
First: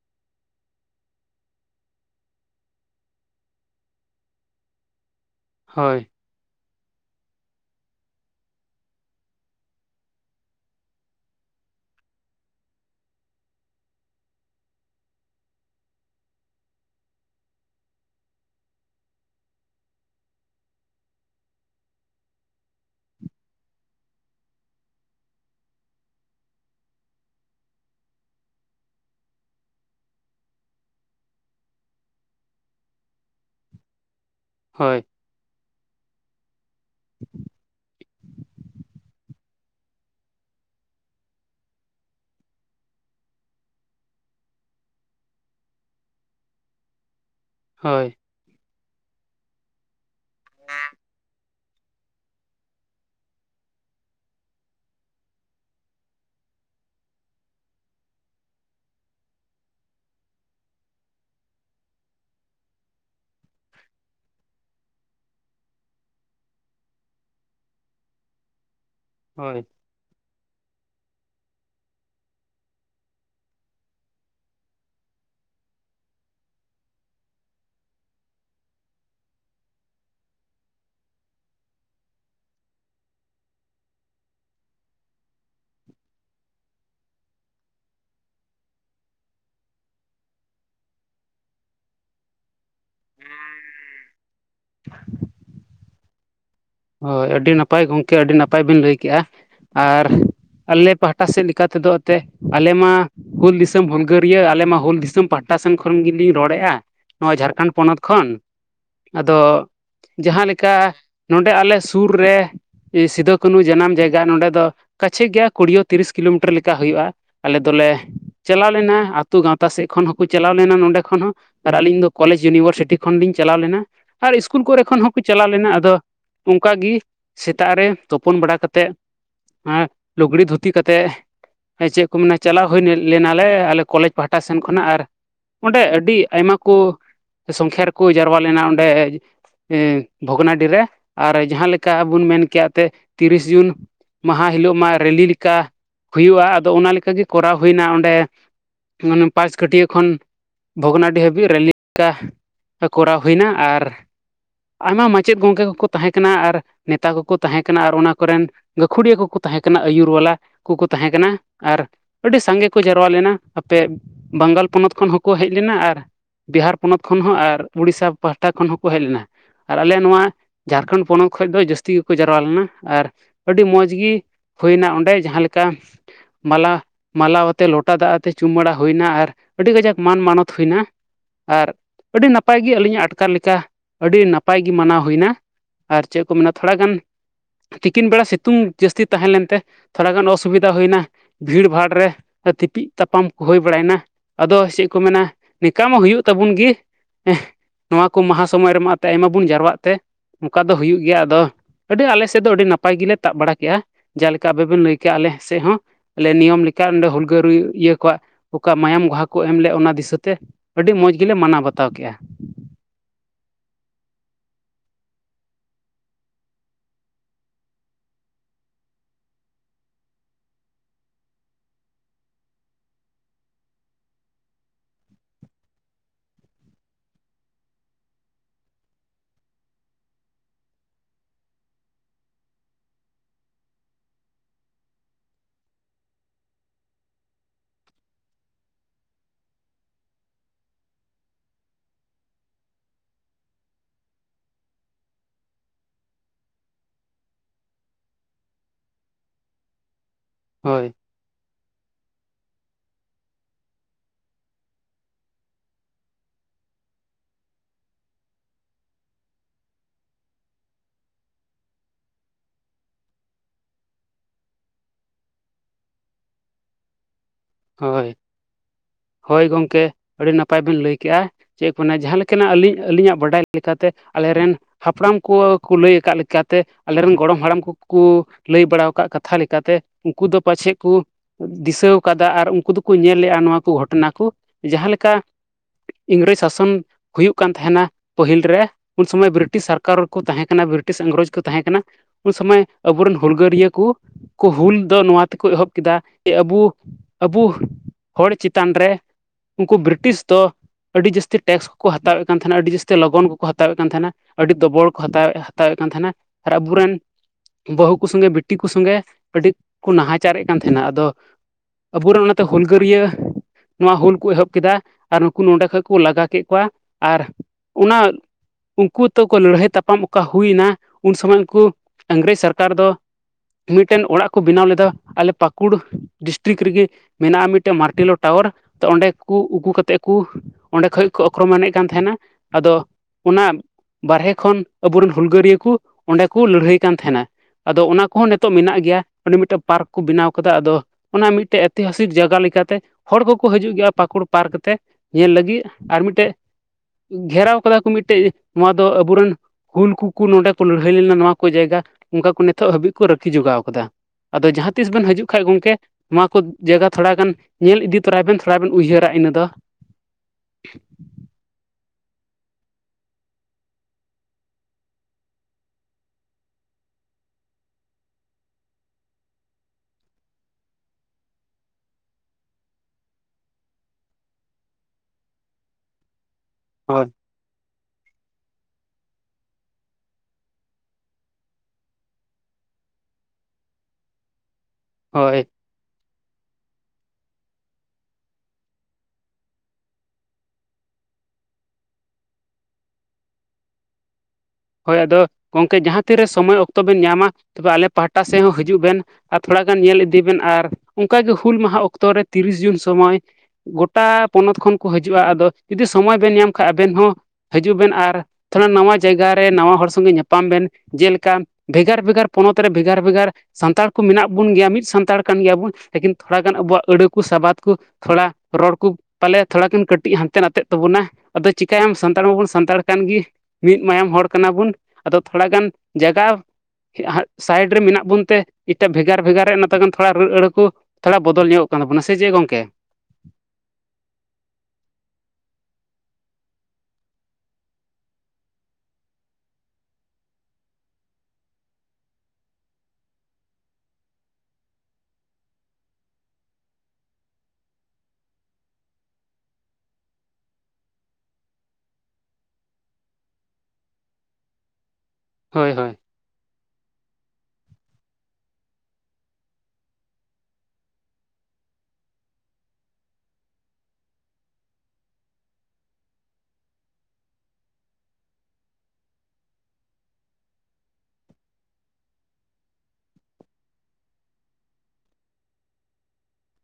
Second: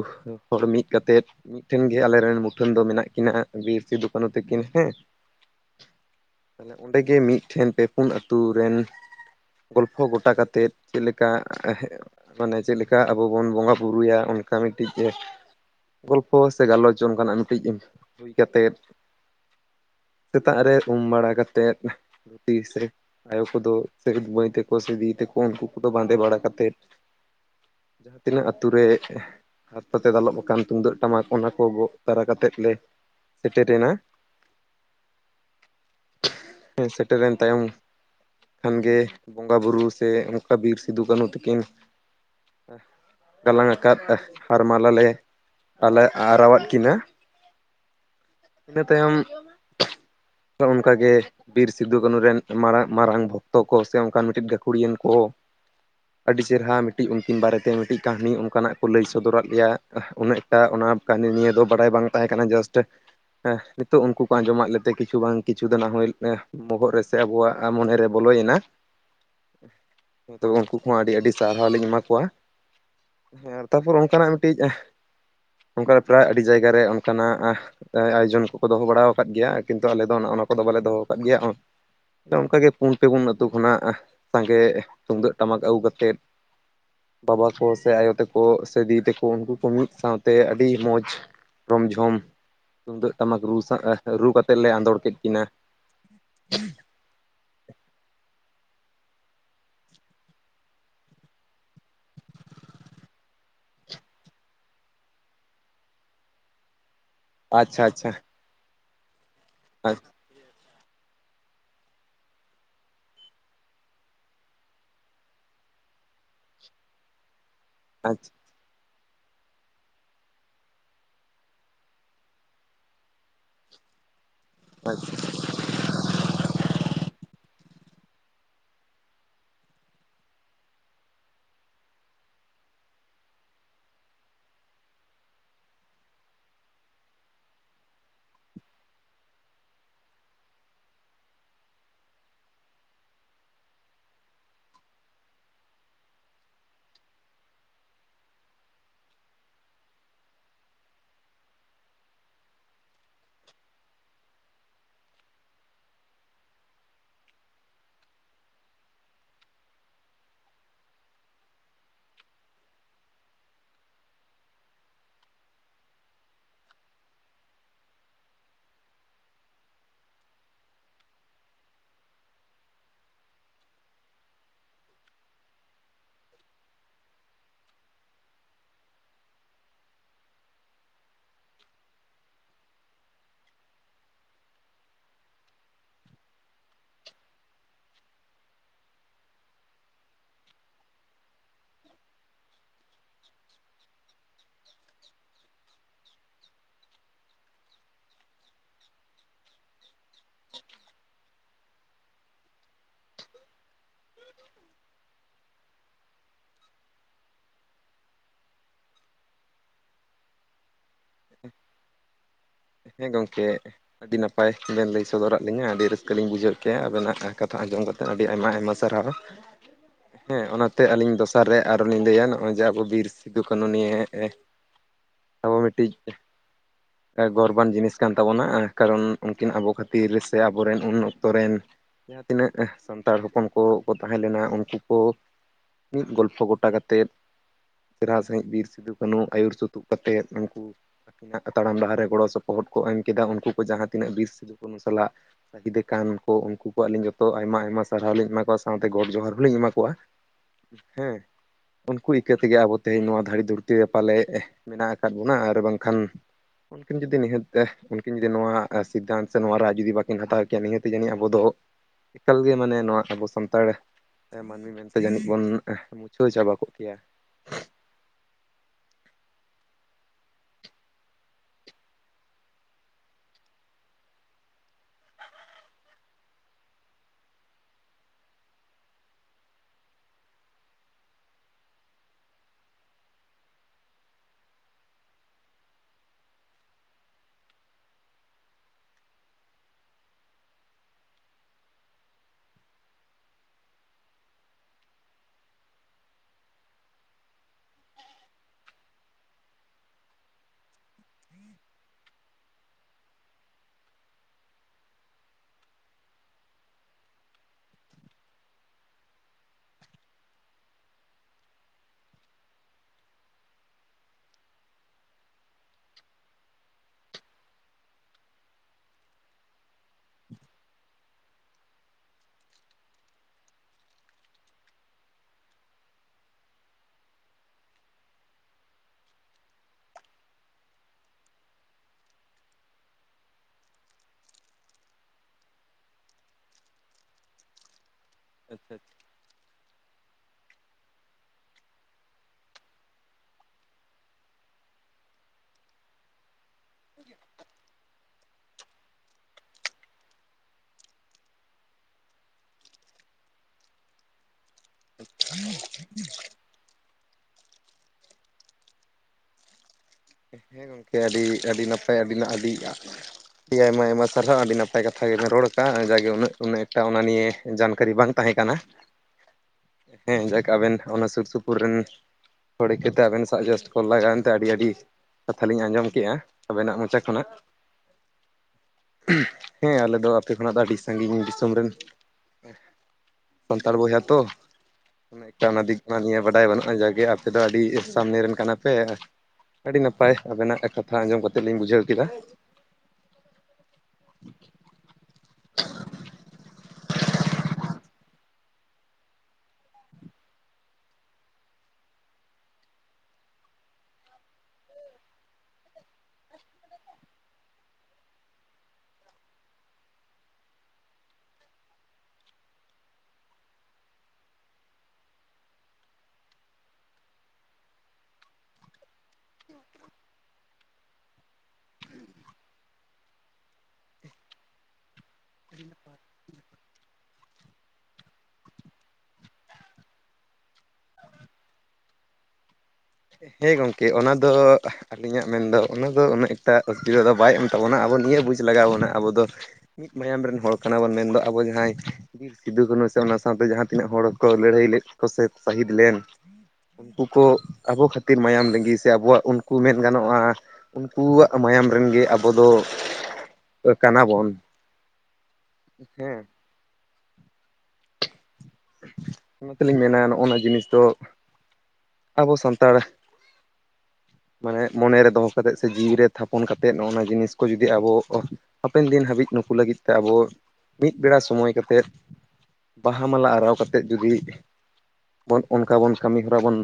ᱦᱚᱲ ᱢᱤᱫ ᱠᱟᱛᱮᱫᱼᱼ ᱢᱤᱫᱴᱷᱮᱱ ᱜᱮ ᱟᱞᱮᱨᱮᱱ ᱢᱩᱴᱷᱟᱹᱱ ᱫᱚ ᱢᱮᱱᱟᱜ ᱠᱤᱱᱟ ᱵᱤᱨ ᱥᱤᱫᱚ ᱠᱟᱹᱱᱦᱩ ᱛᱟᱹᱠᱤᱱ ᱦᱮᱸᱼᱼ ᱦᱳᱭ ᱛᱟᱦᱞᱮ ᱚᱸᱰᱮᱜᱮ ᱢᱤᱫᱴᱷᱮᱱ ᱯᱮ ᱯᱩᱱ ᱟᱛᱳ ᱨᱮᱱ᱾ ᱜᱚᱞᱯᱷᱚ ᱜᱚᱴᱟ ᱠᱟᱛᱮᱫ ᱪᱮᱫ ᱞᱮᱠᱟᱼᱼ ᱢᱟᱱᱮ ᱪᱮᱫ ᱞᱮᱠᱟ ᱟᱵᱚ ᱵᱚᱱ ᱵᱚᱸᱜᱟ ᱵᱩᱨᱩᱭᱟ ᱚᱱᱠᱟ ᱢᱤᱫᱴᱤᱡᱼᱼ ᱜᱚᱞᱯᱚ ᱥᱮ ᱜᱟᱞᱚᱪ ᱚᱱᱠᱟᱱᱟᱜ ᱢᱤᱫᱴᱤᱡ ᱦᱩᱭ ᱠᱟᱛᱮᱫᱼᱼ ᱥᱮᱛᱟᱜ ᱨᱮ ᱩᱢ ᱵᱟᱲᱟ ᱠᱟᱛᱮᱫ ᱛᱤᱥᱮᱼᱼ ᱟᱭᱳ ᱠᱚᱫᱚ ᱥᱮ ᱢᱟᱹᱭ ᱛᱟᱠᱚ ᱥᱮ ᱫᱤᱫᱤ ᱛᱮᱠᱚ ᱩᱱᱠᱩ ᱠᱚᱫᱚ ᱵᱟᱸᱫᱮ ᱵᱟᱲᱟ ᱠᱟᱛᱮᱫ ᱛᱤᱱᱟᱹᱜ ᱟᱛᱩ ᱨᱮᱼᱼ ᱦᱟᱨᱛᱟ ᱛᱮ ᱫᱟᱞᱚᱵ ᱟᱠᱟᱱ ᱛᱩᱢᱫᱟᱹᱜ ᱴᱟᱢᱟᱠ ᱚᱱᱟ ᱠᱚ ᱜᱚᱜ ᱛᱟᱨᱟ ᱠᱟᱛᱮᱫ ᱞᱮᱼᱼ ᱥᱮᱴᱮᱨᱮᱱᱟ ᱾ ᱦᱳᱭ ᱥᱮᱴᱮᱨᱮᱱ ᱛᱟᱭᱚᱢ ᱠᱷᱟᱱ ᱜᱮᱼᱼ ᱵᱚᱸᱜᱟ ᱵᱩᱨᱩ ᱥᱮ ᱚᱱᱠᱟ ᱵᱤᱨ ᱥᱤᱫᱩ ᱠᱟᱹᱱᱩ ᱛᱟᱹᱠᱤᱱ᱾ ᱜᱟᱞᱟᱝ ᱟᱠᱟᱫ ᱦᱟᱨ ᱢᱟᱞᱟ ᱞᱮ ᱟᱞᱮ ᱟᱨᱣᱟᱫ ᱠᱤᱱᱟᱹ᱾ ᱦᱳᱭ ᱤᱱᱟᱹ ᱛᱟᱭᱚᱢ ᱚᱱᱠᱟᱟᱜᱮ᱾ ᱵᱤᱨ ᱥᱤᱫᱩ ᱠᱟᱹᱱᱩ ᱨᱮᱱ ᱢᱟᱨᱟᱝ ᱢᱟᱨᱟᱝ ᱵᱷᱚᱠᱛᱚ ᱠᱚ ᱥᱮ ᱚᱱᱠᱟᱱ ᱢᱤᱫᱴᱮᱱ ᱜᱟᱹᱠᱷᱩᱲᱤᱭᱟᱹᱟᱱ ᱠᱚ᱾ ᱟᱹᱰᱤ ᱪᱮᱦᱨᱟ ᱢᱤᱫᱴᱤᱡ ᱩᱱᱠᱤᱱ ᱵᱟᱨᱮᱛᱮ ᱢᱤᱫᱴᱤᱡ ᱠᱟᱹᱦᱱᱤ ᱚᱱᱠᱟᱱᱟᱜ ᱠᱚ ᱞᱟᱹᱭ ᱥᱚᱫᱚᱨᱟᱜ ᱞᱮᱭᱟ᱾ ᱩᱱᱟᱹᱜ ᱮᱴᱟ ᱚᱱᱟ ᱠᱟᱹᱱᱤ ᱱᱤᱭᱮ ᱫᱚ ᱵᱟᱰᱟᱭ ᱵᱟᱝ ᱛᱟᱦᱮᱸ ᱠᱟᱱᱟ ᱡᱟᱥᱴᱼᱼ ᱦᱮᱸ ᱱᱤᱛᱚᱜ ᱩᱱᱠᱩ ᱠᱚ ᱟᱸᱡᱚᱢᱟᱜ ᱞᱮᱛᱮ ᱠᱤᱪᱷᱩ ᱵᱟᱝ ᱠᱤᱪᱷᱩ ᱫᱚ ᱱᱟᱼᱼ ᱵᱚᱦᱚᱜ ᱨᱮᱥᱮ ᱟᱵᱚᱣᱟᱜ ᱢᱚᱱᱮᱨᱮ ᱵᱚᱞᱚᱭᱮᱱᱟ᱾ ᱦᱳᱭ ᱛᱚᱵᱮ ᱩᱱᱠᱩ ᱠᱚᱦᱚᱸ ᱟᱹᱰᱤ ᱟᱹᱰᱤ ᱥᱟᱨᱦᱟᱣ ᱞᱤᱧ ᱮᱢᱟ ᱠᱚᱣᱟ᱾ ᱦᱮ ᱛᱟᱯᱚᱨ ᱚᱱᱠᱟᱱᱟᱜ ᱢᱤᱫᱴᱤᱡ ᱚᱱᱠᱟᱱᱟᱜ ᱯᱨᱟᱭ ᱟᱹᱰᱤ ᱡᱟᱭᱜᱟᱨᱮ ᱚᱱᱠᱟᱱᱟᱜᱼᱼ ᱟᱭᱳᱡᱚᱱ ᱠᱚᱠᱚ ᱫᱚᱦᱚ ᱵᱟᱲᱟ ᱟᱠᱟᱫ ᱜᱮᱭᱟ ᱠᱤᱱᱛᱩ ᱟᱞᱮ ᱫᱚ ᱚᱱᱟ ᱠᱚᱫᱚ ᱵᱟᱞᱮ ᱫᱚᱦᱚ ᱟᱠᱟᱫ ᱜᱮᱭᱟ᱾ ᱟᱫᱚ ᱚᱱᱠᱟᱜᱮ ᱯᱩᱱ ᱯᱮ ᱯᱩᱱ ᱟᱹᱛᱩ ᱠᱷᱚᱱᱟᱜ ᱥᱟᱸᱜᱮ ᱛᱩᱢᱫᱟᱹᱜ ᱴᱟᱢᱟᱠ ᱟᱹᱜᱩ ᱠᱟᱛᱮᱫᱼᱼ ᱵᱟᱵᱟ ᱠᱚ ᱥᱮ ᱟᱭᱳ ᱛᱟᱠᱚ ᱥᱮ ᱫᱤᱫᱤ ᱛᱟᱠᱚ ᱩᱱᱠᱩ ᱠᱚ ᱢᱤᱫ ᱥᱟᱶᱛᱮ ᱟᱹᱰᱤ ᱢᱚᱡᱽᱼᱼ ᱨᱚᱢ ᱡᱷᱚᱢ ᱛᱩᱢᱫᱟᱹᱜ ᱴᱟᱢᱟᱠ ᱨᱩ ᱥᱟ ᱨᱩ ᱠᱟᱛᱮᱫ ᱞᱮ ᱟᱸᱫᱳᱲ ᱠᱮᱫ ᱠᱤᱱᱟᱹ᱾ ᱦᱳᱭ ᱟᱹᱰᱤ ᱱᱟᱯᱟᱭ ᱜᱚᱢᱠᱮ ᱟᱹᱰᱤ ᱱᱟᱯᱟᱭ ᱵᱤᱱ ᱞᱟᱹᱭ ᱠᱮᱜᱼᱟ ᱟᱨᱼᱼ ᱟᱞᱮ ᱯᱟᱦᱴᱟ ᱥᱮᱫ ᱞᱮᱠᱟ ᱛᱮᱫᱚ ᱮᱱᱛᱮᱫ ᱟᱞᱮ ᱢᱟ᱾ ᱦᱩᱞ ᱫᱤᱥᱚᱢ ᱦᱩᱞᱜᱟᱹᱨᱭᱟᱹ ᱟᱞᱮᱢᱟ ᱦᱩᱞ ᱫᱤᱥᱚᱢ ᱯᱟᱦᱴᱟ ᱥᱮᱱ ᱠᱷᱚᱱ ᱜᱮᱞᱤᱧ ᱨᱚᱲᱮᱫᱼᱟ᱾ ᱱᱚᱜ-ᱚᱭ ᱡᱷᱟᱲᱠᱷᱚᱸᱰ ᱟᱪᱪᱷᱟ ᱯᱚᱱᱚᱛ ᱟᱪᱪᱷᱟ ᱠᱷᱚᱱ᱾ ᱟᱫᱚ ᱡᱟᱦᱟᱸ ᱞᱮᱠᱟ ᱱᱚᱰᱮ ᱟᱞᱮ ᱥᱩᱨ ᱨᱮᱼᱼ ᱥᱤᱫᱩ ᱠᱟᱱᱦᱩ ᱡᱟᱱᱟᱢ ᱡᱟᱭᱜᱟ ᱱᱚᱸᱰᱮ ᱫᱚ ᱠᱟᱪᱷᱮ ᱜᱮᱭᱟ ᱠᱩᱲᱤᱭᱚ ᱛᱤᱨᱤᱥ ᱠᱤᱞᱳᱢᱤᱴᱟᱨ ᱞᱮᱠᱟ ᱦᱩᱭᱩᱜᱼᱟ᱾ ᱟᱞᱮ ᱫᱚᱞᱮ ᱟᱪᱪᱷᱟ ᱪᱟᱞᱟᱣ ᱞᱮᱱᱟ ᱟᱹᱛᱩ ᱜᱟᱶᱛᱟ ᱥᱮᱫ ᱠᱷᱚᱱ ᱦᱚᱸᱠᱚ ᱪᱟᱞᱟᱣ ᱞᱮᱱᱟ ᱱᱚᱰᱮ ᱠᱷᱚᱱ ᱦᱚᱸ᱾ ᱟᱨ ᱟᱹᱞᱤᱧ ᱫᱚ ᱠᱚᱞᱮᱡ ᱤᱭᱩᱱᱤᱵᱷᱟᱨᱥᱤᱴᱤ ᱠᱷᱚᱱᱞᱤᱧ ᱪᱟᱞᱟᱣ ᱞᱮᱱᱟ, ᱟᱨ ᱤᱥᱠᱩᱞ ᱠᱚᱨᱮ ᱠᱷᱚᱱ ᱦᱚᱸᱠᱚ ᱪᱟᱞᱟᱣ ᱞᱮᱱᱟ, ᱟᱫᱚ ᱚᱱᱠᱟ ᱜᱤ ᱥᱮᱛᱟᱜ ᱨᱮ ᱛᱳᱯᱳᱱ ᱵᱟᱲᱟ ᱠᱟᱛᱮᱜ ᱦᱮᱸᱜ ᱞᱩᱜᱽᱲᱤ ᱫᱷᱩᱛᱤ ᱠᱟᱛᱮᱜ ᱦᱮᱸ ᱪᱮᱫ ᱠᱩ ᱢᱮᱱᱟ ᱪᱟᱞᱟᱣ ᱦᱩᱭ ᱞᱮᱱᱟᱞᱮ ᱟᱞᱮ ᱠᱚᱞᱮᱡ ᱯᱟᱦᱟᱴᱟ ᱥᱮᱱ ᱠᱷᱚᱱᱟᱜ, ᱟᱨ ᱚᱸᱰᱮ ᱟᱹᱰᱤ ᱟᱭᱢᱟ ᱠᱩ ᱥᱚᱝᱠᱷᱮ ᱨᱮᱠᱚ ᱡᱟᱨᱣᱟ ᱞᱮᱱᱟ ᱚᱸᱰᱮ ᱵᱷᱚᱜᱽᱱᱟᱰᱤ ᱨᱮ, ᱟᱨ ᱡᱟᱦᱟᱸ ᱞᱮᱠᱟ ᱵᱚᱱ ᱢᱮᱱ ᱠᱮᱭᱟᱜ ᱛᱮ ᱛᱤᱨᱤᱥ ᱡᱩᱱ ᱢᱟᱦᱟ ᱦᱤᱞᱳᱜ ᱢᱟ ᱨᱮᱞᱤ ᱞᱮᱠᱟ ᱦᱩᱭᱩᱜᱼᱟ, ᱟᱫᱚ ᱚᱱᱟ ᱞᱮᱠᱟᱜᱮ ᱠᱚᱨᱟᱣ ᱦᱩᱭᱱᱟ ᱚᱸᱰᱮ᱾ ᱢᱟᱱᱮ ᱯᱟᱸᱪ ᱠᱟᱹᱴᱷᱭᱟᱹ ᱠᱷᱚᱱ ᱵᱷᱚᱜᱽᱱᱟᱰᱤ ᱦᱟᱹᱵᱤᱡ ᱨᱮᱞᱤ ᱞᱮᱠᱟ ᱠᱚᱨᱟᱣ ᱦᱩᱭᱱᱟ, ᱟᱨ ᱟᱭᱢᱟ ᱢᱟᱪᱮᱫ ᱜᱚᱢᱠᱮ ᱠᱚᱠᱚ ᱛᱟᱦᱮᱸ ᱠᱟᱱᱟ ᱟᱨ ᱱᱮᱛᱟ ᱠᱚᱠᱚ ᱛᱟᱦᱮᱸ ᱠᱟᱱᱟ ᱟᱨ ᱚᱱᱟ ᱠᱚᱨᱮᱱ ᱜᱟᱹᱠᱷᱩᱲᱤᱭᱟᱹ ᱠᱚᱠᱚ ᱛᱟᱦᱮᱸ ᱠᱟᱱᱟ ᱟᱹᱭᱩᱨ ᱵᱟᱞᱟ ᱠᱚᱠᱚ ᱛᱟᱦᱮᱸ ᱠᱟᱱᱟ, ᱟᱨ ᱟᱹᱰᱤ ᱥᱟᱸᱜᱮ ᱠᱚ ᱡᱟᱣᱣᱟ ᱞᱮᱱᱟ, ᱟᱯᱮ ᱵᱟᱝᱜᱟᱞ ᱯᱚᱱᱚᱛ ᱠᱷᱚᱱ ᱦᱚᱸᱠᱚ ᱦᱮᱡ ᱞᱮᱱᱟ, ᱟᱨ ᱵᱤᱦᱟᱨ ᱯᱚᱱᱚᱛ ᱠᱷᱚᱱ ᱦᱚᱸ ᱟᱨ ᱩᱲᱤᱥᱥᱟ ᱯᱟᱦᱴᱟ ᱠᱷᱚᱱ ᱦᱚᱸᱠᱚ ᱦᱮᱡ ᱞᱮᱱᱟ ᱟᱨ ᱟᱞᱮ ᱱᱚᱣᱟ ᱡᱷᱟᱲᱠᱷᱚᱸᱰ ᱯᱚᱱᱚᱛ ᱠᱷᱚᱡ ᱫᱚ ᱡᱟᱹᱥᱛᱤ ᱜᱮᱠᱚ ᱡᱟᱨᱣᱟ ᱞᱮᱱᱟ, ᱟᱨ ᱟᱹᱰᱤ ᱢᱚᱡᱽ ᱜᱤ ᱦᱩᱭᱱᱟ ᱚᱸᱰᱮ ᱡᱟᱦᱟᱸ ᱞᱮᱠᱟ ᱢᱟᱞᱟ ᱢᱟᱞᱟᱣᱟ ᱟᱛᱮ ᱞᱚᱴᱟ ᱫᱟᱜ ᱟᱛᱮ ᱪᱩᱢᱟᱹᱲᱟ ᱦᱩᱭᱱᱟ ᱟᱨ ᱟᱹᱰᱤ ᱠᱟᱡᱟᱠ ᱢᱟᱱ ᱢᱟᱱᱚᱛ ᱦᱩᱭᱱᱟ᱾ ᱟᱨ ᱟᱹᱰᱤ ᱱᱟᱯᱟᱭ ᱜᱮ ᱟᱹᱞᱤᱧᱟᱜ ᱟᱴᱠᱟᱨ ᱞᱮᱠᱟ ᱟᱹᱰᱤ ᱱᱟᱯᱟᱭ ᱜᱤ ᱢᱟᱱᱟᱣ ᱦᱩᱭᱱᱟ᱾ ᱟᱨ ᱪᱮᱫ ᱠᱩ ᱢᱮᱱᱟ ᱛᱷᱚᱲᱟ ᱜᱟᱱ ᱛᱤᱠᱤᱱ ᱵᱮᱲᱟ ᱥᱤᱛᱩᱝ ᱡᱟᱹᱥᱛᱤ ᱛᱟᱦᱮᱸ ᱞᱮᱱᱛᱮ ᱛᱷᱚᱲᱟ ᱜᱟᱱ ᱚᱥᱩᱵᱤᱫᱷᱟ ᱦᱩᱭᱮᱱᱟ᱾ ᱵᱷᱤᱲ ᱵᱷᱟᱲ ᱨᱮ ᱛᱤᱯᱤᱫ ᱛᱟᱯᱟᱢ ᱠᱚ ᱦᱩᱭ ᱵᱟᱲᱟᱭᱮᱱᱟ᱾ ᱟᱫᱚ ᱪᱮᱜ ᱠᱚ ᱢᱮᱱᱟ ᱱᱮᱠᱟ ᱢᱟ ᱦᱩᱭᱩᱜ ᱛᱟᱵᱚᱱ ᱜᱮ ᱦᱮᱸ᱾ ᱱᱚᱣᱟ ᱠᱚ ᱢᱟᱦᱟ ᱥᱳᱢᱳᱭ ᱨᱮᱢᱟ ᱮᱛᱮᱜ ᱟᱭᱢᱟ ᱵᱚᱱ ᱡᱟᱨᱣᱟᱜ ᱛᱮ ᱚᱝᱠᱟ ᱫᱚ ᱦᱩᱭᱩᱜ ᱜᱮᱭᱟ ᱟᱫᱚ ᱟᱹᱰᱤ ᱟᱞᱮ ᱥᱮᱫ ᱫᱚ ᱟᱹᱰᱤ ᱱᱟᱯᱟᱭ ᱜᱮᱞᱮ ᱛᱟᱵ ᱵᱟᱲᱟ ᱠᱮᱜᱼᱟ ᱾ ᱡᱮᱞᱠᱟ ᱟᱵᱮ ᱵᱮᱱ ᱞᱟᱹᱭ ᱠᱮᱜᱼᱟ ᱟᱞᱮ ᱥᱮᱫ ᱦᱚᱸ ᱾ ᱟᱞᱮ ᱱᱤᱭᱚᱢ ᱞᱮᱠᱟ ᱱᱚᱸᱰᱮ ᱦᱩᱞᱜᱟᱹᱨᱤᱭᱟᱹ ᱤᱭᱟ ᱠᱚᱣᱟᱜ ᱚᱠᱟ ᱢᱟᱭᱟᱢ ᱵᱟᱦᱟ ᱠᱚ ᱮᱢ ᱞᱮᱫ ᱚᱱᱟ ᱫᱤᱥᱟᱹᱛᱮ᱾ ᱟᱹᱰᱤ ᱢᱚᱡᱽ ᱜᱮᱞᱮ ᱢᱟᱱᱟᱣ ᱵᱟᱛᱟᱣ ᱠᱮᱫᱼᱟ ᱾ ᱦᱮᱸ ᱜᱚᱝᱠᱮ ᱾ ᱟᱹᱰᱤ ᱱᱟᱯᱟᱭ ᱵᱮᱱ ᱞᱟᱹᱭ ᱥᱚᱫᱚᱨᱟᱜ ᱞᱤᱧᱟ ᱟᱹᱰᱤ ᱨᱟᱹᱥᱠᱟᱹ ᱞᱤᱧ ᱵᱩᱡᱷᱟᱹᱣᱮᱫ ᱠᱮᱜ-ᱟ, ᱟᱵᱮᱱᱟᱜ ᱠᱟᱛᱷᱟ ᱟᱸᱡᱚᱢ ᱠᱟᱛᱮᱫ ᱟᱹᱰᱤ ᱟᱭᱢᱟ ᱟᱭᱢᱟ ᱥᱟᱨᱦᱟᱣ᱾ [inaudible] ᱦᱮᱸ ᱚᱱᱟᱛᱮ ᱟᱹᱞᱤᱧ ᱫᱚᱥᱟᱨ ᱨᱮ ᱟᱨᱚᱞᱤᱧ ᱞᱟᱹᱭᱟ ᱱᱚᱜᱼᱚᱭ ᱡᱮ ᱟᱵᱚ ᱵᱤᱨ ᱥᱤᱫᱩ ᱠᱟᱱᱩ ᱱᱤᱭᱮ ᱮᱸ ᱟᱵᱚ ᱢᱤᱫᱴᱤᱡ ᱜᱚᱨᱚᱵᱟᱱ ᱡᱤᱱᱤᱥ ᱠᱟᱱ ᱛᱟᱵᱚᱱᱟ ᱠᱟᱨᱚᱱ ᱩᱱᱠᱤᱱ ᱟᱵᱚ ᱠᱷᱟᱹᱛᱤᱨ ᱥᱮ ᱟᱵᱚᱨᱮᱱ ᱩᱱ ᱚᱠᱛᱚ ᱨᱮᱱ ᱡᱟᱦᱟᱸ ᱛᱤᱱᱟᱹᱜ ᱥᱟᱱᱛᱟᱲ ᱦᱚᱯᱚᱱ ᱠᱚ ᱠᱚ ᱛᱟᱦᱮᱸ ᱞᱮᱱᱟ ᱩᱱᱠᱩ ᱠᱚ ᱢᱤᱫ ᱜᱚᱞᱯᱷᱚ ᱜᱚᱴᱟ ᱠᱟᱛᱮᱫ ᱪᱮᱨᱦᱟ ᱥᱟᱹᱦᱤᱡ ᱵᱤᱨ ᱥᱤᱫᱩ ᱠᱟᱹᱱᱩ ᱟᱹᱭᱩᱨ ᱥᱩᱛᱩᱜ ᱠᱟᱛᱮᱫ ᱩᱱᱠᱩ ᱟᱹᱠᱤᱱᱟᱜ ᱛᱟᱲᱟᱢ ᱰᱟᱦᱟᱨᱮ ᱜᱚᱲᱚ ᱥᱚᱯᱚᱦᱚᱫ ᱠᱚ ᱮᱢ ᱠᱮᱫᱟ ᱩᱱᱠᱩ ᱠᱚ ᱡᱟᱦᱟᱸ ᱛᱤᱱᱟᱹᱜ ᱵᱤᱨ ᱥᱤᱫᱷᱩ ᱠᱟᱱᱩ ᱥᱟᱞᱟᱜ ᱥᱟᱹᱦᱤᱫ ᱟᱠᱟᱱ ᱠᱚ ᱩᱱᱠᱩ ᱠᱚᱣᱟᱜᱞᱤᱧ ᱡᱚᱛᱚ ᱟᱭᱢᱟ ᱟᱭᱢᱟ ᱥᱟᱨᱦᱟᱣ ᱞᱤᱧ ᱮᱢᱟ ᱠᱚᱣᱟ ᱥᱟᱶᱛᱮ ᱜᱚᱰ ᱡᱚᱦᱟᱨ ᱦᱚᱞᱤᱧ ᱮᱢᱟ ᱠᱚᱣᱟ ᱾ [inaudible] ᱦᱮᱸ, ᱩᱱᱠᱩ ᱤᱠᱟᱹ ᱛᱮᱜᱮ ᱟᱵᱚ ᱛᱮᱸᱦᱤᱧ ᱱᱚᱣᱟ ᱫᱷᱟᱹᱲᱤ ᱫᱷᱩᱨᱛᱤ ᱨᱮ ᱯᱟᱞᱮ ᱢᱮᱱᱟᱜ ᱟᱠᱟᱫ ᱵᱚᱱᱟ ᱟᱨ ᱵᱟᱝᱠᱷᱟᱱ ᱩᱱᱠᱤᱱ ᱡᱩᱫᱤ ᱱᱤᱦᱟᱹᱛ ᱛᱮ ᱩᱱᱠᱤᱱ ᱡᱩᱫᱤ ᱱᱚᱣᱟ ᱥᱤᱫᱽᱫᱷᱟᱱ ᱥᱮ ᱱᱚᱣᱟ ᱨᱟᱭ ᱡᱩᱫᱤ ᱵᱟᱠᱤᱱ ᱦᱟᱛᱟᱣ ᱠᱮᱭᱟ ᱱᱤᱭᱟᱹᱛᱮ ᱡᱟᱹᱱᱤᱡ ᱟᱵᱚ ᱫᱚ ᱮᱠᱟᱞᱜᱮ ᱢᱟᱱᱮ ᱱᱚᱣᱟ ᱟᱵᱚ ᱥᱟᱱᱛᱟᱲ ᱢᱟᱹᱱᱢᱤ ᱢᱮᱱᱛᱮ ᱡᱟᱹᱱᱤᱡ ᱵᱚᱱ ᱢᱩᱪᱷᱟᱹᱣ ᱪᱟᱵᱟ ᱠᱚᱜ ᱠᱮᱭᱟ᱾ ᱦᱳᱭ ᱦᱳᱭ ᱜᱚᱝᱠᱮ ᱟᱹᱰᱤ ᱱᱟᱯᱟᱭ ᱵᱤᱱ ᱞᱟᱹᱭ ᱠᱮᱜᱼᱟ᱾ ᱪᱮᱫ ᱠᱚ ᱢᱮᱱᱟ ᱡᱟᱦᱟᱸ ᱞᱮᱠᱟᱱᱟᱜ ᱟᱹᱞᱤᱧ ᱟᱹᱞᱤᱧᱟᱜ ᱵᱟᱰᱟᱭ ᱞᱮᱠᱟᱛᱮ ᱟᱞᱮᱨᱮᱱ ᱦᱟᱯᱲᱟᱢ ᱠᱚ ᱠᱚ ᱞᱟᱹᱭ ᱟᱠᱟᱫ ᱞᱮᱠᱟᱛᱮ ᱟᱞᱮ ᱨᱮᱱ ᱜᱚᱲᱚᱢ ᱦᱟᱲᱟᱢ ᱠᱚᱠᱚ ᱞᱟᱹᱭ ᱵᱟᱲᱟᱣ ᱟᱠᱟᱫ ᱠᱟᱛᱷᱟ ᱞᱮᱠᱟᱛᱮ ᱩᱝᱠᱩ ᱫᱚ ᱯᱟᱪᱮᱫ ᱠᱚ ᱫᱤᱥᱟᱹᱣ ᱟᱠᱟᱫᱟ᱾ ᱟᱨ ᱩᱱᱠᱩ ᱫᱚᱠᱚ ᱧᱮᱞ ᱞᱮᱜᱼᱟ ᱱᱚᱣᱟ ᱠᱚ ᱜᱷᱚᱴᱚᱱᱟ ᱠᱚ ᱡᱟᱦᱟᱸ ᱞᱮᱠᱟ ᱤᱝᱨᱮᱡᱽ ᱥᱟᱥᱚᱱ ᱦᱩᱭᱩᱜ ᱠᱟᱱ ᱛᱟᱦᱮᱱᱟ᱾ ᱯᱟᱹᱦᱤᱞ ᱨᱮ ᱩᱱ ᱥᱚᱢᱚᱭ ᱵᱨᱤᱴᱤᱥ ᱥᱚᱨᱠᱟᱨ ᱠᱚ ᱛᱟᱦᱮᱸ ᱠᱟᱱᱟ ᱵᱨᱤᱴᱤᱥ ᱤᱝᱨᱚᱡᱽ ᱠᱚ ᱛᱟᱦᱮᱸ ᱠᱟᱱᱟ ᱾ ᱩᱱ ᱥᱚᱢᱚᱭ ᱟᱵᱚᱨᱮᱱ ᱦᱩᱞᱜᱟᱹᱨᱤᱭᱟᱹ ᱠᱚ ᱦᱩᱞ ᱫᱚ ᱱᱚᱣᱟ ᱛᱮᱠᱚ ᱮᱦᱚᱵ ᱠᱮᱫᱟ ᱡᱮ ᱟᱵᱚ ᱟᱵᱚ ᱦᱚᱲ ᱪᱮᱛᱟᱱ ᱨᱮ ᱩᱱᱠᱩ ᱵᱨᱤᱴᱤᱥ ᱫᱚ ᱟᱹᱰᱤ ᱡᱟᱹᱥᱛᱤ ᱴᱮᱠᱥ ᱠᱚᱠᱚ ᱦᱟᱛᱟᱣᱮᱫ ᱠᱟᱱ ᱛᱟᱦᱮᱱᱟ ᱟᱹᱰᱤ ᱡᱟᱹᱥᱛᱤ ᱞᱚᱜᱚᱱ ᱠᱚᱠᱚ ᱦᱟᱛᱟᱣᱮᱫ ᱠᱟᱱ ᱛᱟᱦᱮᱱᱟ᱾ ᱟᱹᱰᱤ ᱫᱚᱵᱚᱲ ᱠᱚ ᱦᱟᱛᱟᱣ ᱦᱟᱛᱟᱣᱮᱫ ᱠᱟᱱ ᱛᱟᱦᱮᱱᱟ ᱟᱨ ᱟᱵᱚᱨᱮᱱ ᱵᱟᱹᱦᱩ ᱠᱚ ᱥᱚᱝᱜᱮ ᱵᱤᱴᱤ ᱠᱚ ᱥᱚᱸᱜᱮ ᱟᱹᱰᱤ ᱠᱚ ᱱᱟᱦᱟᱪᱟᱨᱮᱫ ᱠᱟᱱ ᱛᱟᱦᱮᱱᱟ ᱟᱫᱚ ᱟᱵᱚᱨᱮᱱ ᱚᱱᱟᱛᱮ ᱦᱩᱞᱜᱟᱹᱨᱤᱭᱟᱹ᱾ ᱱᱚᱣᱟ ᱦᱩᱞ ᱠᱚ ᱮᱦᱚᱵ ᱠᱮᱫᱟ ᱟᱨ ᱱᱩᱠᱩ ᱱᱚᱸᱰᱮ ᱠᱷᱚᱡ ᱠᱚ ᱞᱟᱜᱟ ᱠᱮᱫ ᱠᱚᱣᱟ ᱟᱨ ᱚᱱᱟ ᱩᱱᱠᱩ ᱛᱚᱠᱚ ᱞᱟᱹᱲᱦᱟᱹᱭ ᱛᱟᱯᱟᱢ ᱚᱱᱠᱟ ᱦᱩᱭᱱᱟ ᱩᱱ ᱥᱚᱢᱚᱭ ᱩᱱᱠᱩ ᱤᱝᱨᱮᱡᱽ ᱥᱚᱨᱠᱟᱨ ᱫᱚ ᱢᱤᱜᱴᱮᱱ ᱚᱲᱟᱜ ᱠᱚ ᱵᱮᱱᱟᱣ ᱞᱮᱫᱟ ᱟᱞᱮ ᱯᱟᱠᱩᱲ ᱰᱤᱥᱴ, ᱴᱨᱤᱠ ᱨᱮᱜᱮ ᱢᱮᱱᱟᱜᱼᱟ ᱢᱤᱫᱴᱮᱱ ᱢᱟᱨᱴᱤᱞᱳ ᱴᱟᱣᱟᱨ ᱛᱚ ᱚᱸᱰᱮ ᱠᱚ ᱩᱠᱩ ᱠᱟᱛᱮᱫ ᱠᱩ ᱚᱸᱰᱮ ᱠᱷᱚᱡ ᱠᱚ ᱟᱠᱨᱚᱢᱚᱱᱮᱫ ᱠᱟᱱ ᱛᱟᱦᱮᱱᱟ ᱟᱫᱚ ᱚᱱᱟ ᱵᱟᱨᱦᱮ ᱠᱷᱚᱱ ᱟᱵᱚᱨᱮᱱ ᱦᱩᱞᱜᱟᱹᱨᱤᱭᱟᱹ ᱠᱚ ᱚᱸᱰᱮ ᱠᱚ ᱞᱟᱹᱲᱦᱟᱹᱭ ᱠᱟᱱ ᱛᱟᱦᱮᱸᱱᱟ ᱟᱫᱚ ᱚᱱᱟ ᱠᱚᱦᱚᱸ ᱱᱮ ᱛᱚ ᱟᱪᱪᱷᱟ ᱢᱮᱱᱟᱜ ᱜᱮᱭᱟ ᱚᱸᱰᱮ ᱢᱤᱫᱴᱮᱡ ᱯᱟᱨᱠ ᱠᱚ ᱵᱮᱱᱟᱣ ᱠᱟᱫᱟ ᱟᱫᱚ ᱚᱱᱟ ᱢᱤᱫᱴᱮᱡ ᱮᱛᱤᱦᱟᱥᱤᱠ ᱡᱟᱭᱜᱟ ᱞᱮᱠᱟᱛᱮ ᱦᱚᱲ ᱠᱚᱠᱚ ᱦᱤᱡᱩᱜ ᱜᱮᱭᱟ ᱯᱟᱹᱠᱩᱲ ᱯᱟᱨᱠ ᱛᱮ ᱾ ᱧᱮᱞ ᱞᱟᱹᱜᱤᱫ ᱟᱨ ᱢᱤᱫᱴᱮᱡ ᱜᱷᱮᱨᱟᱣ ᱠᱟᱫᱟ ᱠᱚ ᱢᱤᱫᱴᱮᱡ ᱱᱚᱣᱟ ᱫᱚ ᱟᱵᱚᱨᱮᱱ ᱦᱩᱞᱠᱩᱠᱩ ᱱᱚᱸᱰᱮ ᱠᱚ ᱞᱟᱹᱲᱦᱟᱹᱭ ᱞᱮᱱᱟ ᱱᱚᱣᱟ ᱠᱚ ᱡᱟᱭᱜᱟ ᱚᱝᱠᱟ ᱠᱚ ᱱᱤᱛᱳᱜ ᱦᱟᱹᱵᱤᱡ ᱠᱚ ᱨᱟᱹᱠᱷᱤ ᱡᱚᱜᱟᱣ ᱠᱟᱫᱟ᱾ ᱟᱫᱚ ᱡᱟᱦᱟᱸ ᱛᱤᱥ ᱵᱮᱱ ᱦᱤᱡᱩᱜ ᱠᱷᱟᱡ ᱜᱚᱝᱠᱮ ᱱᱚᱣᱟ ᱠᱚ ᱡᱟᱭᱜᱟ ᱛᱷᱚᱲᱟ ᱜᱟᱱ ᱧᱮᱞ ᱤᱫᱤ ᱛᱚᱨᱟᱭ ᱵᱮᱱ ᱛᱷᱚᱲᱟ ᱵᱮᱱ ᱩᱭᱦᱟᱹᱨᱟ ᱤᱱᱟᱹ ᱫᱚ ᱾ ᱦᱮᱸ ᱜᱚᱝᱠᱮ ᱟᱹᱰᱤ ᱟᱹᱰᱤ ᱱᱟᱯᱟᱭ ᱟᱹᱰᱤ ᱱᱟᱜ ᱟᱹᱰᱤ ᱟ ᱰᱤ ᱟᱭᱢᱟ ᱟᱭᱢᱟ ᱥᱟᱨᱦᱟᱣ, ᱟᱹᱰᱤ ᱱᱟᱯᱟᱭ ᱠᱟᱛᱷᱟ ᱜᱮᱵᱮᱱ ᱨᱚᱲ ᱠᱟᱜᱼᱟ ᱡᱟᱜᱮ ᱩᱱᱟᱹᱜ ᱩᱱᱟᱹᱜ ᱮᱴᱟᱜ ᱚᱱᱟ ᱱᱤᱭ ᱡᱟᱱᱠᱟᱨᱤ ᱵᱟᱝ ᱛᱟᱦᱮᱸ ᱠᱟᱱᱟ᱾ ᱦᱮᱸ ᱡᱟᱠ ᱟᱵᱮᱱ ᱚᱱᱟ ᱥᱩᱨ ᱥᱩᱯᱩᱨ ᱨᱮᱱ [unintelligible] ᱟᱵᱮᱱ ᱫᱟᱜ ᱡᱟᱥᱴ ᱞᱟᱜᱟᱣᱮᱱ ᱛᱮ ᱟᱹᱰᱤ ᱟᱹᱰᱤ ᱠᱟᱛᱷᱟ ᱞᱤᱧ ᱟᱸᱡᱚᱢ ᱠᱮᱜᱼᱟ ᱟᱵᱮᱱᱟᱜ ᱢᱚᱪᱟ ᱦᱳᱭ ᱠᱷᱚᱱᱟᱜ᱾ ᱦᱮᱸ ᱟᱞᱮ ᱫᱚ ᱟᱯᱮ ᱠᱷᱚᱱᱟᱜ ᱫᱚ ᱟᱹᱰᱤ ᱥᱟᱺᱜᱤᱧ ᱫᱤᱥᱚᱢ ᱨᱮᱱ ᱥᱟᱱᱛᱟᱲ ᱵᱚᱭᱦᱟ ᱛᱚ, ᱩᱱᱟᱹᱜ ᱦᱳᱭ ᱮᱠᱴᱟ ᱚᱱᱟ ᱫᱤᱠ ᱚᱱᱟ ᱱᱤᱭᱮ ᱵᱟᱰᱟᱭ ᱵᱟᱹᱱᱩᱜᱼᱟ, ᱡᱟᱜᱮ ᱟᱯᱮ ᱫᱚ ᱟᱹᱰᱤ ᱥᱟᱢᱱᱮ ᱨᱮᱱ ᱠᱟᱱᱟ ᱯᱮ ᱟᱹᱰᱤ ᱱᱟ ᱯᱟᱭ ᱟᱵᱤᱱᱟᱜ ᱠᱟᱛᱷᱟ ᱟᱸᱡᱚᱢ ᱠᱟᱛᱮᱫ ᱞᱤᱧ ᱵᱩᱡᱷᱟᱹᱣ ᱠᱮᱫᱟ᱾ ᱦᱳᱭ ᱟᱫᱚ ᱜᱚᱢᱠᱮ ᱡᱟᱦᱟᱸ ᱛᱤᱨᱮ ᱥᱚᱢᱚᱭ ᱚᱠᱛᱚ ᱵᱮᱱ ᱧᱟᱢᱟ, ᱛᱚᱵᱮ ᱟᱞᱮ ᱯᱟᱦᱴᱟ ᱥᱮᱫ ᱦᱚᱸ ᱦᱤᱡᱩᱜ ᱵᱮᱱ᱾ ᱟᱨ ᱛᱷᱚᱲᱟ ᱜᱟᱱ ᱧᱮᱞ ᱤᱫᱤ ᱵᱮᱱ, ᱟᱨ ᱚᱱᱠᱟᱜᱮ ᱦᱩᱞ ᱢᱟᱦᱟ ᱚᱠᱛᱚ ᱨᱮ ᱛᱤᱨᱤᱥ ᱡᱩᱱ ᱥᱚᱢᱚᱭ ᱜᱚᱴᱟ ᱯᱚᱱᱚᱛ ᱠᱷᱚᱱ ᱠᱚ ᱦᱤᱡᱩᱜᱼᱟ, ᱟᱫᱚ ᱡᱩᱫᱤ ᱥᱚᱢᱚᱭ ᱵᱮᱱ ᱧᱟᱢ ᱠᱷᱟᱡ ᱟᱵᱮᱱ ᱦᱚᱸ ᱦᱟᱹᱡᱩᱜ ᱵᱮᱱ ᱟᱨ ᱛᱷᱚᱲᱟ ᱱᱟᱣᱟ ᱡᱟᱭ ᱜᱟᱨ ᱨᱮ ᱱᱟᱣᱟ ᱦᱚᱲ ᱥᱚᱸᱜᱮ ᱧᱟᱯᱟᱢ ᱵᱮᱱ, ᱡᱮᱞᱮᱠᱟ ᱵᱷᱮᱜᱟᱨ ᱵᱷᱮᱜᱟᱨ ᱯᱚᱱᱚᱛ ᱨᱮ ᱵᱷᱮᱜᱟᱨ ᱵᱷᱮᱜᱟᱨ ᱥᱟᱱᱛᱟᱲ ᱠᱩ ᱢᱮᱱᱟᱜ ᱵᱚᱱ ᱜᱮᱭᱟ ᱢᱤᱫ ᱥᱟᱱᱛᱟᱲ ᱠᱟᱱ ᱜᱮᱭᱟᱵᱩᱱ ᱦᱮᱸ ᱠᱤᱱᱛᱩ ᱛᱷᱚᱲᱟ ᱜᱟᱱ ᱟᱵᱚᱣᱟᱜ ᱟᱹᱲᱟᱹ ᱠᱚ ᱥᱟᱵᱟᱫ ᱠᱚ ᱛᱷᱚᱲᱟ ᱨᱚᱲ ᱠᱚ ᱯᱟᱞᱮ ᱛᱷᱚᱲᱟ ᱠᱤᱱ ᱠᱟᱹᱴᱤᱡ ᱦᱟᱱᱛᱮ ᱱᱟᱛᱮᱜ ᱛᱟᱵᱚᱱᱟ, ᱟᱫᱚ ᱪᱤᱠᱟᱹᱭᱟᱢ ᱥᱟᱱᱛᱟᱲ ᱢᱟᱵᱚᱱ ᱥᱟᱱᱛᱟᱲ ᱠᱟᱱ ᱜᱤ ᱢᱟᱭᱟᱢ ᱦᱚᱲ ᱠᱟᱱᱟ ᱵᱩᱱ ᱟᱫᱚ ᱛᱷᱚᱲᱟ ᱜᱟᱱ ᱡᱟᱜᱟᱣ ᱠᱤ ᱦᱟᱸᱜ ᱥᱟᱭᱤᱰ ᱨᱮ ᱢᱮᱱᱟᱜ ᱵᱩᱱ ᱛᱮ ᱮᱴᱟᱜ ᱵᱷᱮᱜᱟᱨ ᱵᱷᱮᱜᱟᱨ ᱨᱮ ᱱᱚᱛᱮ ᱜᱟᱱ ᱛᱷᱚᱲᱟ ᱨᱟᱹᱲ ᱟᱹᱲᱟᱹ ᱠᱩ ᱛᱷᱚᱲᱟ ᱵᱚᱫᱚᱞ ᱧᱚᱜ ᱠᱟᱱᱟ ᱵᱚᱱ ᱥᱮ ᱪᱮᱫ ᱜᱚᱝᱠᱮ? ᱦᱮᱸ ᱜᱚᱢᱠᱮ, ᱚᱱᱟ ᱫᱚ ᱟᱹᱞᱤᱧᱟᱜ ᱢᱮᱱᱫᱚ ᱚᱱᱟ ᱫᱚ ᱩᱱᱟᱹᱜ ᱮᱠᱴᱟ ᱚᱥᱩᱵᱤᱫᱟ ᱫᱚ ᱵᱟᱭ ᱮᱢ ᱛᱟᱵᱚᱱᱟ ᱟᱵᱚ ᱱᱤᱭᱟᱹ ᱵᱩᱡᱽ ᱞᱟᱜᱟᱣ ᱵᱚᱱᱟ ᱟᱵᱚ ᱫᱚ ᱢᱤᱫ ᱢᱟᱭᱟᱢ ᱨᱮᱱ ᱦᱚᱲ ᱠᱟᱱᱟ ᱵᱚᱱ, ᱢᱮᱱᱫᱚ ᱟᱵᱚ ᱡᱟᱦᱟᱸᱭ ᱵᱤᱨ ᱥᱤᱫᱩᱼ ᱠᱟᱹᱱᱦᱩ ᱥᱮ ᱚᱱᱟ ᱥᱟᱶᱛᱮ ᱡᱟᱦᱟᱸ ᱛᱤᱱᱟᱹᱜ ᱦᱚᱲ ᱠᱚ ᱞᱟᱹᱲᱦᱟᱹᱭ ᱞᱮᱫ ᱠᱚ ᱥᱮ ᱥᱟᱹᱦᱤᱫ ᱞᱮᱱ ᱩᱱᱠᱩ ᱠᱚ ᱟᱵᱚ ᱠᱷᱟᱹᱛᱤᱨ ᱢᱟᱭᱟᱢ ᱞᱤᱜᱤ ᱥᱮ ᱟᱵᱚᱣᱟᱜ ᱩᱱᱠᱩ ᱢᱮᱱ ᱜᱟᱱᱚᱜᱼᱟ ᱩᱱᱠᱩᱣᱟᱜ ᱢᱟᱭᱟᱢ ᱨᱮᱱ ᱜᱮ ᱟᱵᱚ ᱫᱚ ᱠᱟᱱᱟ ᱵᱚᱱ᱾ ᱦᱳᱭ ᱦᱳᱭ᱾ ᱦᱮᱸ ᱚᱱᱟ ᱛᱮᱞᱤᱧ ᱢᱮᱱᱟ, ᱱᱚᱣᱟ ᱡᱤᱱᱤᱥ ᱫᱚ ᱟᱵᱚ ᱥᱟᱱᱛᱟᱲ ᱢᱟᱱᱮ ᱢᱚᱱᱮ ᱨᱮ ᱫᱚᱦᱚ ᱠᱟᱛᱮᱫ ᱥᱮ ᱡᱤᱣᱤ ᱨᱮ ᱛᱷᱟᱯᱚᱱ ᱠᱟᱛᱮᱫ ᱱᱚᱜᱼᱚᱭ ᱱᱟ ᱡᱤᱱᱤᱥ ᱠᱚ ᱡᱩᱫᱤ ᱟᱵᱚ ᱦᱟᱯᱮᱱ ᱫᱤᱱ ᱦᱟᱹᱵᱤᱡ ᱱᱩᱠᱩ ᱞᱟᱹᱜᱤᱫ ᱛᱮ ᱟᱵᱚ ᱢᱤᱫ ᱵᱮᱲᱟ ᱥᱚᱢᱚᱭ ᱠᱟᱛᱮᱫ, ᱵᱟᱦᱟ ᱢᱟᱞᱟ ᱟᱨᱟᱣ ᱠᱟᱛᱮ, ᱡᱩᱫᱤ ᱵᱚᱱ ᱚᱱᱠᱟ ᱵᱚᱱ ᱠᱟᱹᱢᱤ ᱦᱚᱨᱟ ᱵᱚᱱ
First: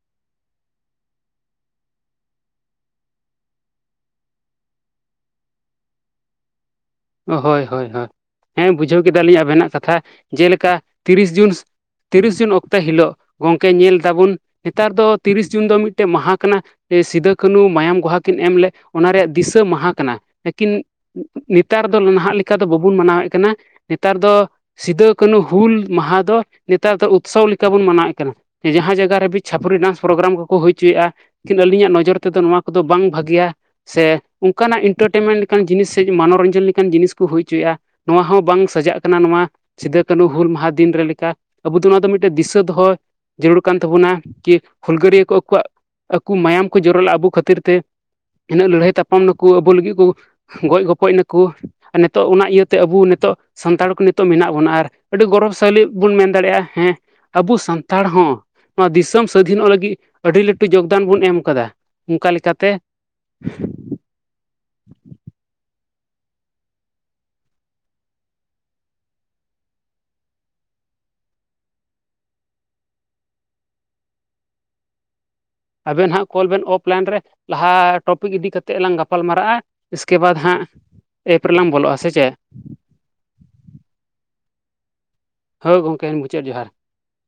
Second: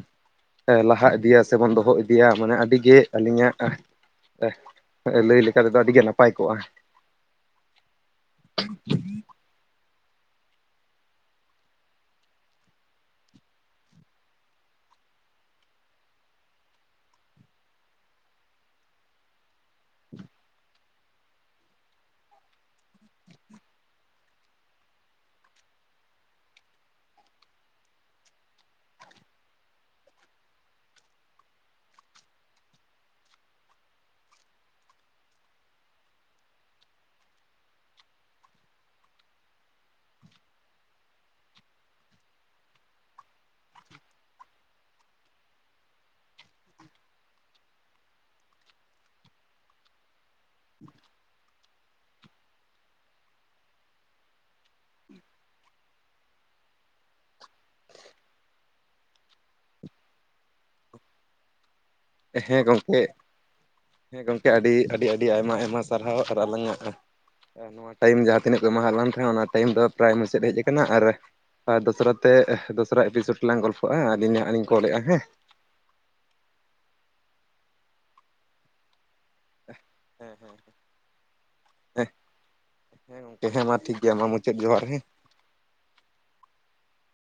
ᱞᱟᱦᱟ ᱤᱫᱤᱭᱟ ᱥᱮᱵᱚᱱ ᱫᱚᱦᱚ ᱤᱫᱤᱭᱟ ᱢᱟᱱᱮ ᱟᱹᱰᱤ ᱜᱮ ᱟᱹᱞᱤᱧᱟᱜ ᱞᱟᱹᱭ ᱞᱮᱠᱟ ᱛᱮᱫᱚ ᱟᱹᱰᱤ ᱜᱮ ᱱᱟᱯᱟᱭ ᱠᱚᱣᱟ᱾ ᱦᱳᱭ ᱦᱳᱭ ᱦᱳᱭ ᱦᱮᱸ ᱵᱩᱡᱷᱟᱹᱣ ᱠᱮᱫᱟᱞᱤᱧ ᱟᱵᱮᱱᱟᱜ ᱠᱟᱛᱷᱟ ᱡᱮ ᱞᱮᱠᱟ ᱛᱤᱨᱤᱥ ᱡᱩᱱ ᱛᱤᱨᱤᱥ ᱡᱩᱱ ᱚᱠᱛᱚ ᱦᱤᱞᱳᱜ ᱜᱚᱝᱠᱮ ᱧᱮᱞ ᱫᱟᱵᱚᱱ, ᱱᱮᱛᱟᱨ ᱫᱚ ᱛᱤᱨᱤᱥ ᱡᱩᱱ ᱫᱚ ᱢᱤᱫᱴᱮᱱ ᱢᱟᱦᱟ ᱠᱟᱱᱟ᱾ ᱥᱤᱫᱩ-ᱠᱟᱱᱦᱩ ᱢᱟᱭᱟᱢ ᱜᱚᱦᱟ ᱠᱤᱱ ᱮᱢ ᱞᱮᱫ, ᱚᱱᱟ ᱨᱮᱭᱟᱜ ᱫᱤᱥᱟᱹ ᱢᱟᱦᱟ ᱠᱟᱱᱟ᱾ ᱞᱮᱠᱤᱱ ᱱᱤᱛ ᱱᱮᱛᱟᱨ ᱫᱚ ᱱᱟᱦᱟᱜ ᱞᱮᱠᱟ ᱫᱚ ᱵᱟᱵᱚᱱ ᱢᱟᱱᱟᱣ ᱮᱫ ᱠᱟᱱᱟ᱾ ᱱᱮᱛᱟᱨ ᱫᱚ ᱥᱤᱫᱩ ᱠᱟᱹᱱᱦᱩ ᱦᱩᱞ ᱢᱟᱦᱟ ᱫᱚ ᱱᱮᱛᱟᱨ ᱫᱚ ᱩᱛᱥᱚᱵᱽ ᱞᱮᱠᱟ ᱵᱚᱱ ᱢᱟᱱᱟᱣᱮᱫ ᱠᱟᱱᱟ᱾ ᱡᱟᱦᱟᱸ ᱡᱟᱭᱜᱟ ᱨᱮᱵᱤ ᱪᱷᱟᱯᱟᱹᱨᱤ ᱰᱟᱱᱥ ᱯᱨᱳᱜᱨᱟᱢ ᱠᱚᱠᱚ ᱦᱩᱭ ᱦᱚᱪᱚᱭᱮᱫᱼᱟ᱾ ᱠᱤᱱᱛᱩ ᱟᱹᱞᱤᱧᱟᱜ ᱱᱚᱡᱚᱨ ᱛᱮᱫᱚ ᱱᱚᱣᱟ ᱠᱚᱫᱚ ᱵᱟᱝ ᱵᱷᱟᱹᱜᱮᱭᱟ᱾ ᱥᱮ ᱚᱱᱠᱟ ᱱᱟᱜ ᱤᱱᱴᱟᱨᱴᱮᱱᱢᱮᱱᱴ ᱞᱮᱠᱟᱱ ᱡᱤᱱᱤᱥ ᱥᱮ ᱢᱚᱱᱚᱨᱚᱧᱡᱚᱱ ᱢᱮᱱ ᱞᱮᱠᱟᱱ ᱡᱤᱱᱤᱥ ᱠᱚ ᱦᱩᱭ ᱦᱚᱪᱚᱭᱼᱟ᱾ ᱱᱚᱣᱟ ᱦᱚᱸ ᱵᱟᱝ ᱥᱟᱡᱟᱜ ᱠᱟᱱᱟ ᱱᱚᱣᱟ ᱥᱤᱫᱩᱼ ᱠᱟᱹᱱᱦᱩ ᱦᱩᱞ ᱢᱟᱦᱟ ᱫᱤᱱ ᱨᱮ ᱞᱮᱠᱟ᱾ ᱟᱵᱚ ᱫᱚ ᱱᱚᱣᱟ ᱫᱚ ᱢᱤᱫᱴᱮᱱ ᱫᱤᱥᱟᱹ ᱫᱚᱦᱚᱭ ᱡᱟᱹᱨᱩᱲ ᱠᱟᱱ ᱛᱟᱵᱚᱱᱟ ᱠᱤ ᱦᱩᱞᱜᱟᱹᱨᱭᱟᱹ ᱠᱚ ᱟᱠᱚᱣᱟᱜ ᱟᱠᱚ ᱢᱟᱭᱟᱢ ᱠᱚ ᱡᱚᱨᱚ ᱞᱟ-ᱟ᱾ ᱟᱵᱚ ᱠᱷᱟᱹᱛᱤᱨ ᱛᱮ ᱤᱱᱟᱹᱜ ᱞᱟᱹᱲᱦᱟᱹᱭ ᱛᱟᱯᱟᱢ ᱱᱩᱠᱩ ᱟᱵᱩ ᱞᱟᱹᱜᱤᱫ ᱠᱚ ᱜᱚᱡ ᱜᱚᱯᱚᱡ ᱱᱟ ᱠᱚ ᱟᱨ ᱱᱤᱛᱚᱜ ᱚᱱᱟ ᱤᱭᱟᱹᱛᱮ ᱟᱵᱚ ᱱᱤᱛᱚᱜ ᱥᱟᱱᱛᱟᱲ ᱠᱚ ᱱᱤᱛᱚᱜ ᱢᱮᱱᱟᱜ ᱵᱚᱱᱟ ᱟᱨ ᱟᱹᱰᱤ ᱜᱚᱨᱚᱵᱽ ᱥᱟᱹᱞᱤᱡ ᱵᱚᱱ ᱢᱮᱱ ᱫᱟᱲᱮᱭᱟᱜᱼᱟ, ᱦᱮᱸ ᱟᱵᱚ ᱥᱟᱱᱛᱟᱲ ᱦᱚᱸ ᱱᱚᱣᱟ ᱫᱤᱥᱚᱢ ᱥᱟᱹᱫᱷᱤᱱᱚᱜ ᱞᱟᱹᱜᱤᱫ ᱟᱹᱰᱤ ᱞᱟᱹᱴᱩ ᱡᱳᱜᱽᱫᱟᱱ ᱵᱚᱱ ᱮᱢ ᱠᱟᱫᱟ᱾ ᱦᱮᱸ ᱜᱚᱢᱠᱮ ᱦᱮᱸ ᱜᱚᱢᱠᱮ ᱟᱹᱰᱤ ᱟᱹᱰᱤ ᱟᱹᱰᱤ ᱟᱭᱢᱟ ᱟᱭᱢᱟ ᱥᱟᱨᱦᱟᱣ ᱟᱨ ᱟᱞᱟᱝ-ᱟᱜ ᱱᱚᱣᱟ ᱴᱟᱭᱤᱢ ᱡᱟᱦᱟᱸ ᱛᱤᱱᱟᱹᱜ ᱠᱚ ᱮᱢᱟᱦᱟᱞᱟᱝ ᱠᱟᱱᱟ᱾ ᱚᱱᱟ ᱴᱟᱭᱤᱢ ᱫᱚ ᱯᱨᱟᱭ ᱢᱩᱪᱟᱹᱫ ᱦᱮᱡ ᱟᱠᱟᱱᱟ ᱟᱨ ᱟᱨ ᱫᱚᱥᱨᱟ ᱛᱮ ᱫᱚᱥᱨᱟ ᱮᱯᱤᱥᱳᱰ ᱨᱮᱞᱟᱝ ᱜᱚᱞᱯᱷᱚᱜᱼᱟ᱾ ᱟᱹᱞᱤᱧ ᱱᱟᱦᱟᱜ ᱞᱤᱧ ᱠᱚᱞᱮᱫᱼᱟ ᱦᱮᱸ ᱟᱵᱮᱱ ᱦᱟᱸᱜ ᱠᱚᱞ ᱵᱮᱱ ᱚᱯᱷᱞᱟᱭᱤᱱ ᱨᱮ ᱞᱟᱦᱟ ᱴᱚᱯᱤᱠ ᱤᱫᱤ ᱠᱟᱛᱮᱜ ᱞᱟᱝ ᱜᱟᱯᱟᱞ ᱢᱟᱨᱟᱜᱼᱟ᱾ ᱤᱥ-ᱠᱮ ᱦᱮᱸ ᱵᱟᱫᱽ ᱦᱮᱸ ᱦᱟᱸᱜ ᱮᱯ ᱨᱮᱞᱟᱝ ᱵᱚᱞᱚᱜᱼᱟ ᱥᱮ ᱪᱮᱫ? ᱦᱮᱸ ᱜᱚᱝᱠᱮ ᱦᱮᱸ ᱢᱟ ᱴᱷᱤᱠ ᱜᱮᱭᱟ ᱢᱟ ᱢᱩᱪᱟᱹᱫ ᱡᱚᱦᱟᱨ ᱦᱮᱸ᱾ ᱦᱳᱭ ᱜᱚᱢᱠᱮ ᱢᱩᱪᱟᱹᱫ ᱡᱚᱦᱟᱨ᱾